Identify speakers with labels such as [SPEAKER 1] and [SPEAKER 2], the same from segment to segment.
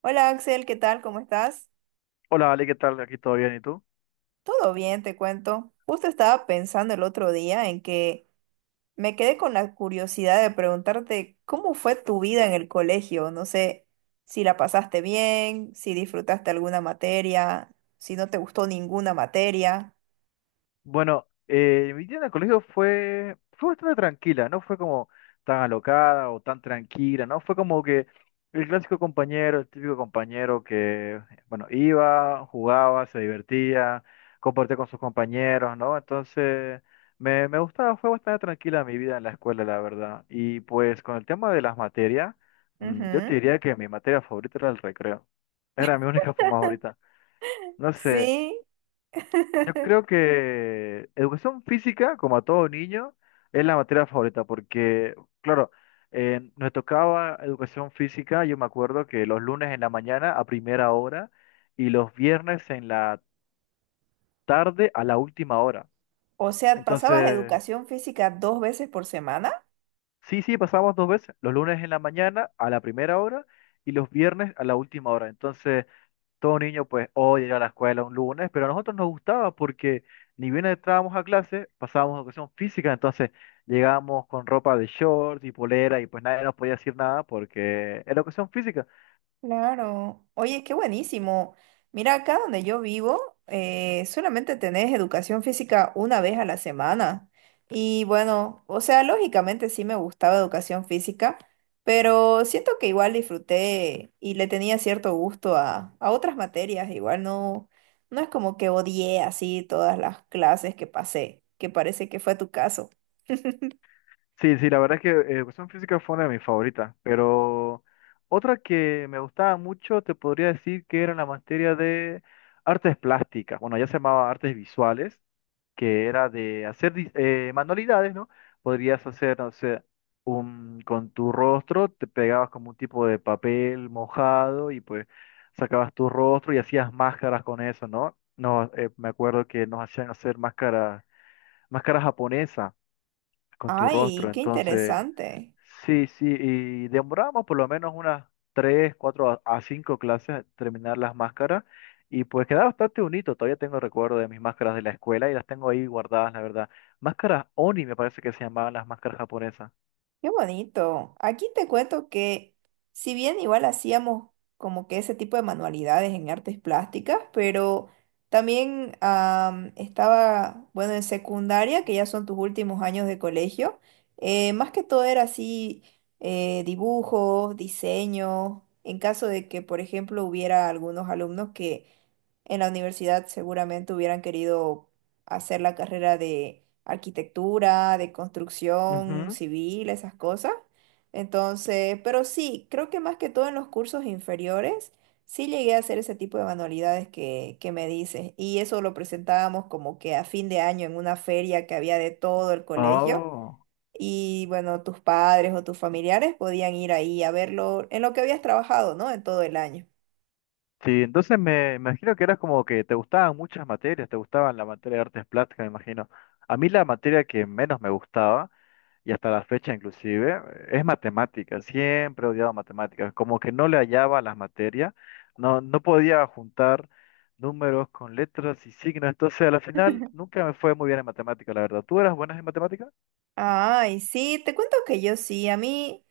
[SPEAKER 1] Hola Axel, ¿qué tal? ¿Cómo estás?
[SPEAKER 2] Hola, Ale, ¿qué tal? Aquí todo bien, ¿y tú?
[SPEAKER 1] Todo bien, te cuento. Justo estaba pensando el otro día en que me quedé con la curiosidad de preguntarte cómo fue tu vida en el colegio. No sé si la pasaste bien, si disfrutaste alguna materia, si no te gustó ninguna materia.
[SPEAKER 2] Bueno, mi día en el colegio fue bastante tranquila, no fue como tan alocada o tan tranquila, ¿no? Fue como que el clásico compañero, el típico compañero que, bueno, iba, jugaba, se divertía, compartía con sus compañeros, ¿no? Entonces, me gustaba, fue bastante tranquila mi vida en la escuela, la verdad. Y pues con el tema de las materias, yo te
[SPEAKER 1] Ujú.
[SPEAKER 2] diría que mi materia favorita era el recreo. Era mi única favorita. No sé.
[SPEAKER 1] Sí,
[SPEAKER 2] Yo creo que educación física, como a todo niño, es la materia favorita, porque, claro, nos tocaba educación física, yo me acuerdo que los lunes en la mañana a primera hora y los viernes en la tarde a la última hora.
[SPEAKER 1] o sea, ¿pasabas
[SPEAKER 2] Entonces,
[SPEAKER 1] educación física dos veces por semana?
[SPEAKER 2] sí, sí, pasábamos dos veces, los lunes en la mañana a la primera hora y los viernes a la última hora. Entonces, todo niño pues odia ir a la escuela un lunes, pero a nosotros nos gustaba porque ni bien entrábamos a clase, pasábamos a educación física, entonces llegábamos con ropa de shorts y polera y pues nadie nos podía decir nada porque era educación física.
[SPEAKER 1] Claro. Oye, qué buenísimo. Mira, acá donde yo vivo, solamente tenés educación física una vez a la semana. Y bueno, o sea, lógicamente sí me gustaba educación física, pero siento que igual disfruté y le tenía cierto gusto a otras materias. Igual no, no es como que odié así todas las clases que pasé, que parece que fue tu caso.
[SPEAKER 2] Sí, sí, la verdad es que educación física fue una de mis favoritas, pero otra que me gustaba mucho te podría decir que era la materia de artes plásticas, bueno, ya se llamaba artes visuales. Que era de hacer manualidades, ¿no? Podrías hacer, no sé, con tu rostro, te pegabas como un tipo de papel mojado y pues sacabas tu rostro y hacías máscaras con eso, ¿no? No, me acuerdo que nos hacían hacer máscaras, máscaras japonesas con tu
[SPEAKER 1] Ay,
[SPEAKER 2] rostro,
[SPEAKER 1] qué
[SPEAKER 2] entonces
[SPEAKER 1] interesante.
[SPEAKER 2] sí, sí, y demoramos por lo menos unas 3 4 a cinco clases a terminar las máscaras y pues queda bastante bonito, todavía tengo recuerdo de mis máscaras de la escuela y las tengo ahí guardadas, la verdad. Máscaras Oni me parece que se llamaban las máscaras japonesas.
[SPEAKER 1] Qué bonito. Aquí te cuento que si bien igual hacíamos como que ese tipo de manualidades en artes plásticas, pero también estaba, bueno, en secundaria, que ya son tus últimos años de colegio, más que todo era así dibujos, diseño, en caso de que, por ejemplo, hubiera algunos alumnos que en la universidad seguramente hubieran querido hacer la carrera de arquitectura, de construcción
[SPEAKER 2] Ujú.
[SPEAKER 1] civil, esas cosas. Entonces, pero sí, creo que más que todo en los cursos inferiores, sí llegué a hacer ese tipo de manualidades que me dices. Y eso lo presentábamos como que a fin de año en una feria que había de todo el colegio.
[SPEAKER 2] Oh,
[SPEAKER 1] Y bueno, tus padres o tus familiares podían ir ahí a verlo en lo que habías trabajado, ¿no? En todo el año.
[SPEAKER 2] sí, entonces me imagino que eras como que te gustaban muchas materias, te gustaban la materia de artes plásticas, me imagino. A mí la materia que menos me gustaba y hasta la fecha inclusive, es matemáticas, siempre he odiado matemáticas, como que no le hallaba a las materias, no, no podía juntar números con letras y signos, entonces a la final nunca me fue muy bien en matemáticas, la verdad. ¿Tú eras buena en matemáticas?
[SPEAKER 1] Ay, sí, te cuento que yo sí, a mí.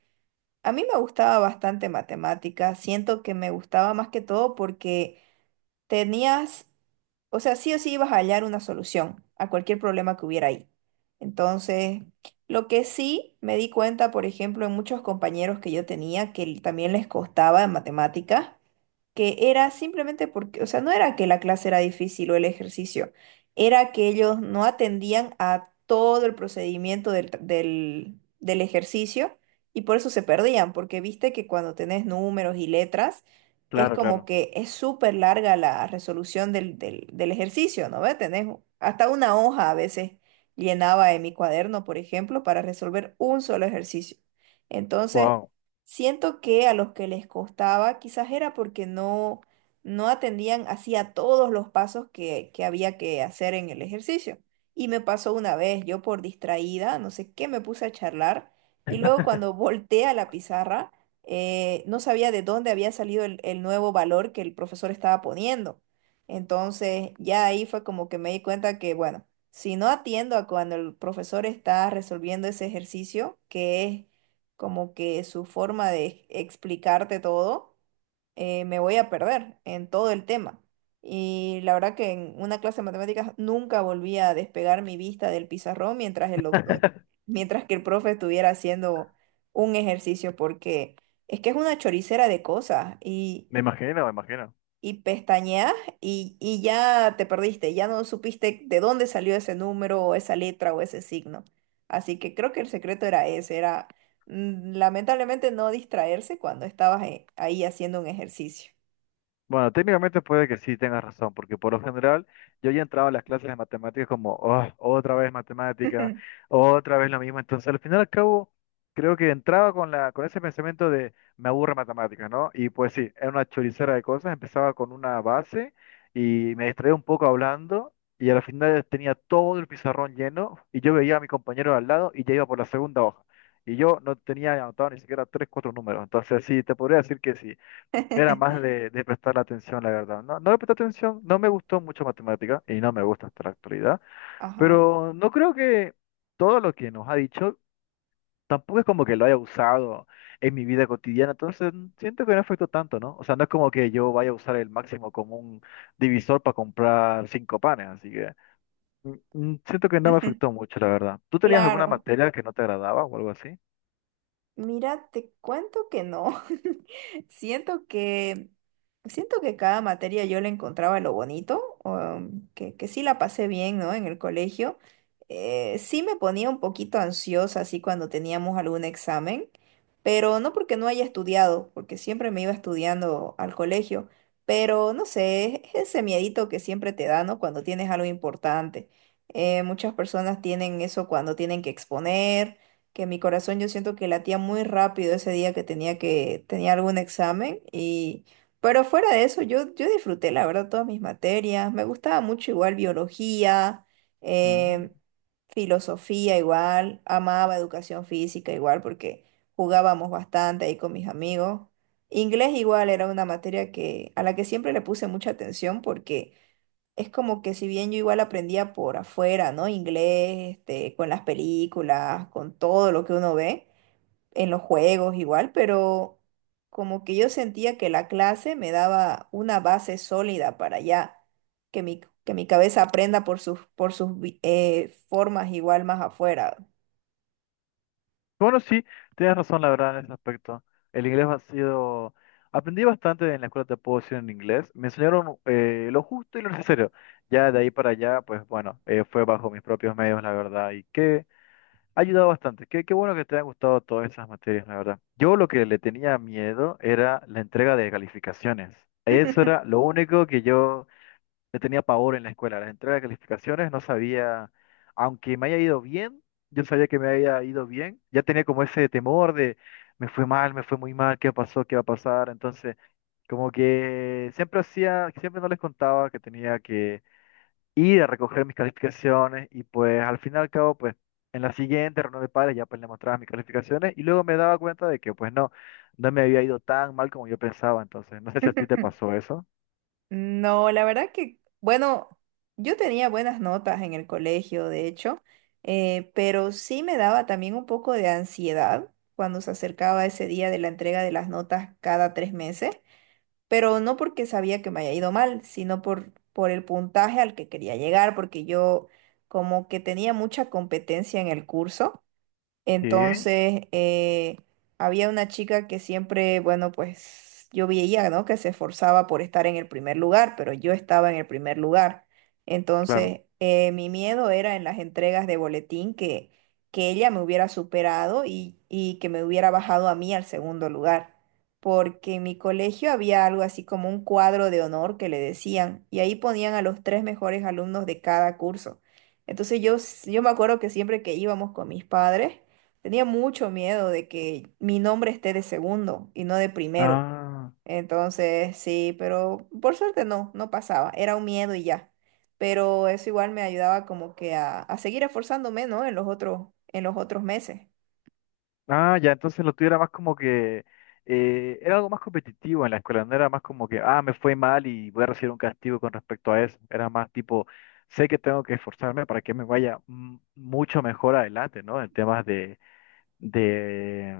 [SPEAKER 1] A mí me gustaba bastante matemática, siento que me gustaba más que todo porque tenías, o sea, sí o sí ibas a hallar una solución a cualquier problema que hubiera ahí. Entonces, lo que sí me di cuenta, por ejemplo, en muchos compañeros que yo tenía también les costaba en matemáticas, que era simplemente porque, o sea, no era que la clase era difícil o el ejercicio, era que ellos no atendían a todo el procedimiento del, del ejercicio y por eso se perdían, porque viste que cuando tenés números y letras, es
[SPEAKER 2] Claro,
[SPEAKER 1] como
[SPEAKER 2] claro.
[SPEAKER 1] que es súper larga la resolución del ejercicio, ¿no ves? Tenés hasta una hoja a veces llenaba en mi cuaderno, por ejemplo, para resolver un solo ejercicio. Entonces,
[SPEAKER 2] Wow.
[SPEAKER 1] siento que a los que les costaba quizás era porque no, no atendían así a todos los pasos que había que hacer en el ejercicio. Y me pasó una vez, yo por distraída, no sé qué, me puse a charlar y luego cuando volteé a la pizarra, no sabía de dónde había salido el nuevo valor que el profesor estaba poniendo. Entonces ya ahí fue como que me di cuenta que, bueno, si no atiendo a cuando el profesor está resolviendo ese ejercicio, que es como que su forma de explicarte todo, me voy a perder en todo el tema. Y la verdad que en una clase de matemáticas nunca volví a despegar mi vista del pizarrón mientras el doctor, mientras que el profe estuviera haciendo un ejercicio, porque es que es una choricera de cosas
[SPEAKER 2] Me imagino, me imagino.
[SPEAKER 1] y pestañeas y ya te perdiste, ya no supiste de dónde salió ese número o esa letra o ese signo. Así que creo que el secreto era ese, era lamentablemente no distraerse cuando estabas ahí haciendo un ejercicio.
[SPEAKER 2] Bueno, técnicamente puede que sí tengas razón, porque por lo general yo ya entraba a las clases de matemáticas como, "Ah, otra vez matemática, otra vez lo mismo". Entonces, al final y al cabo, creo que entraba con la, con ese pensamiento de me aburre matemáticas, ¿no? Y pues sí, era una choricera de cosas, empezaba con una base y me distraía un poco hablando y al final tenía todo el pizarrón lleno y yo veía a mi compañero de al lado y ya iba por la segunda hoja. Y yo no tenía anotado ni siquiera tres, cuatro números. Entonces, sí, te podría decir que sí. Era más de prestar atención, la verdad. No, no le presté atención, no me gustó mucho matemática y no me gusta hasta la actualidad,
[SPEAKER 1] Ajá.
[SPEAKER 2] pero no creo que todo lo que nos ha dicho tampoco es como que lo haya usado en mi vida cotidiana, entonces siento que no afectó tanto, ¿no? O sea, no es como que yo vaya a usar el máximo como un divisor para comprar cinco panes, así que siento que no me afectó mucho, la verdad. ¿Tú tenías alguna
[SPEAKER 1] Claro.
[SPEAKER 2] materia que no te agradaba o algo así?
[SPEAKER 1] Mira, te cuento que no. Siento que siento que cada materia yo le encontraba lo bonito, que sí la pasé bien, ¿no? En el colegio. Sí me ponía un poquito ansiosa así cuando teníamos algún examen, pero no porque no haya estudiado, porque siempre me iba estudiando al colegio. Pero no sé, es ese miedito que siempre te da, ¿no? Cuando tienes algo importante. Muchas personas tienen eso cuando tienen que exponer que mi corazón yo siento que latía muy rápido ese día que tenía algún examen y pero fuera de eso yo disfruté la verdad todas mis materias, me gustaba mucho igual biología,
[SPEAKER 2] Ujú.
[SPEAKER 1] em, filosofía igual, amaba educación física igual porque jugábamos bastante ahí con mis amigos. Inglés igual era una materia que a la que siempre le puse mucha atención porque es como que si bien yo igual aprendía por afuera, ¿no? Inglés, este, con las películas, con todo lo que uno ve, en los juegos igual, pero como que yo sentía que la clase me daba una base sólida para ya que mi cabeza aprenda por sus, por sus formas igual más afuera.
[SPEAKER 2] Bueno, sí, tienes razón, la verdad, en ese aspecto. El inglés ha sido. Aprendí bastante en la escuela, te puedo decir, en inglés. Me enseñaron lo justo y lo necesario. Ya de ahí para allá, pues bueno, fue bajo mis propios medios, la verdad, y que ha ayudado bastante. Qué bueno que te hayan gustado todas esas materias, la verdad. Yo lo que le tenía miedo era la entrega de calificaciones. Eso era lo único que yo le tenía pavor en la escuela, las entregas de calificaciones, no sabía, aunque me haya ido bien, yo sabía que me había ido bien, ya tenía como ese temor de, me fue mal, me fue muy mal, ¿qué pasó? ¿Qué va a pasar? Entonces, como que siempre no les contaba que tenía que ir a recoger mis calificaciones y pues al fin y al cabo, pues en la siguiente reunión de padres ya pues le mostraba mis calificaciones y luego me daba cuenta de que pues no, no me había ido tan mal como yo pensaba, entonces, no sé si a ti te pasó eso.
[SPEAKER 1] No, la verdad que, bueno, yo tenía buenas notas en el colegio, de hecho, pero sí me daba también un poco de ansiedad cuando se acercaba ese día de la entrega de las notas cada tres meses, pero no porque sabía que me haya ido mal, sino por el puntaje al que quería llegar, porque yo como que tenía mucha competencia en el curso.
[SPEAKER 2] Sí,
[SPEAKER 1] Entonces, había una chica que siempre, bueno, pues yo veía, ¿no? Que se esforzaba por estar en el primer lugar, pero yo estaba en el primer lugar.
[SPEAKER 2] claro.
[SPEAKER 1] Entonces, mi miedo era en las entregas de boletín que ella me hubiera superado y que me hubiera bajado a mí al segundo lugar. Porque en mi colegio había algo así como un cuadro de honor que le decían, y ahí ponían a los tres mejores alumnos de cada curso. Entonces yo me acuerdo que siempre que íbamos con mis padres, tenía mucho miedo de que mi nombre esté de segundo y no de primero.
[SPEAKER 2] Ah.
[SPEAKER 1] Entonces, sí, pero por suerte no, no pasaba. Era un miedo y ya. Pero eso igual me ayudaba como que a seguir esforzándome, ¿no? En los otros meses.
[SPEAKER 2] Ah, ya, entonces lo tuyo era más como que era algo más competitivo en la escuela, no era más como que, ah, me fue mal y voy a recibir un castigo con respecto a eso. Era más tipo, sé que tengo que esforzarme para que me vaya mucho mejor adelante, ¿no? En temas de,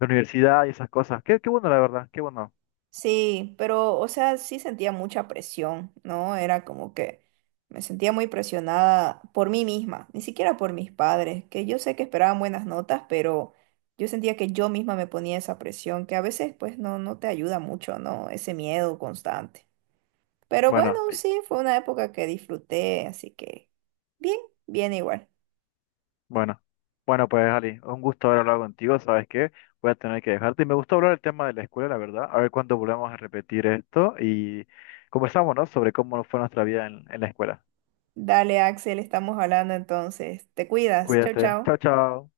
[SPEAKER 2] de universidad y esas cosas. Qué bueno, la verdad, qué bueno.
[SPEAKER 1] Sí, pero, o sea, sí sentía mucha presión, ¿no? Era como que me sentía muy presionada por mí misma, ni siquiera por mis padres, que yo sé que esperaban buenas notas, pero yo sentía que yo misma me ponía esa presión, que a veces pues no, no te ayuda mucho, ¿no? Ese miedo constante. Pero bueno,
[SPEAKER 2] Bueno,
[SPEAKER 1] sí, fue una época que disfruté, así que bien, bien igual.
[SPEAKER 2] Bueno, bueno, pues Ali, un gusto haber hablado contigo, ¿sabes qué? Voy a tener que dejarte. Y me gustó hablar el tema de la escuela, la verdad. A ver cuándo volvamos a repetir esto y conversamos, ¿no? Sobre cómo fue nuestra vida en la escuela.
[SPEAKER 1] Dale, Axel, estamos hablando entonces. Te cuidas. Chao,
[SPEAKER 2] Cuídate.
[SPEAKER 1] chao.
[SPEAKER 2] Chao, chao.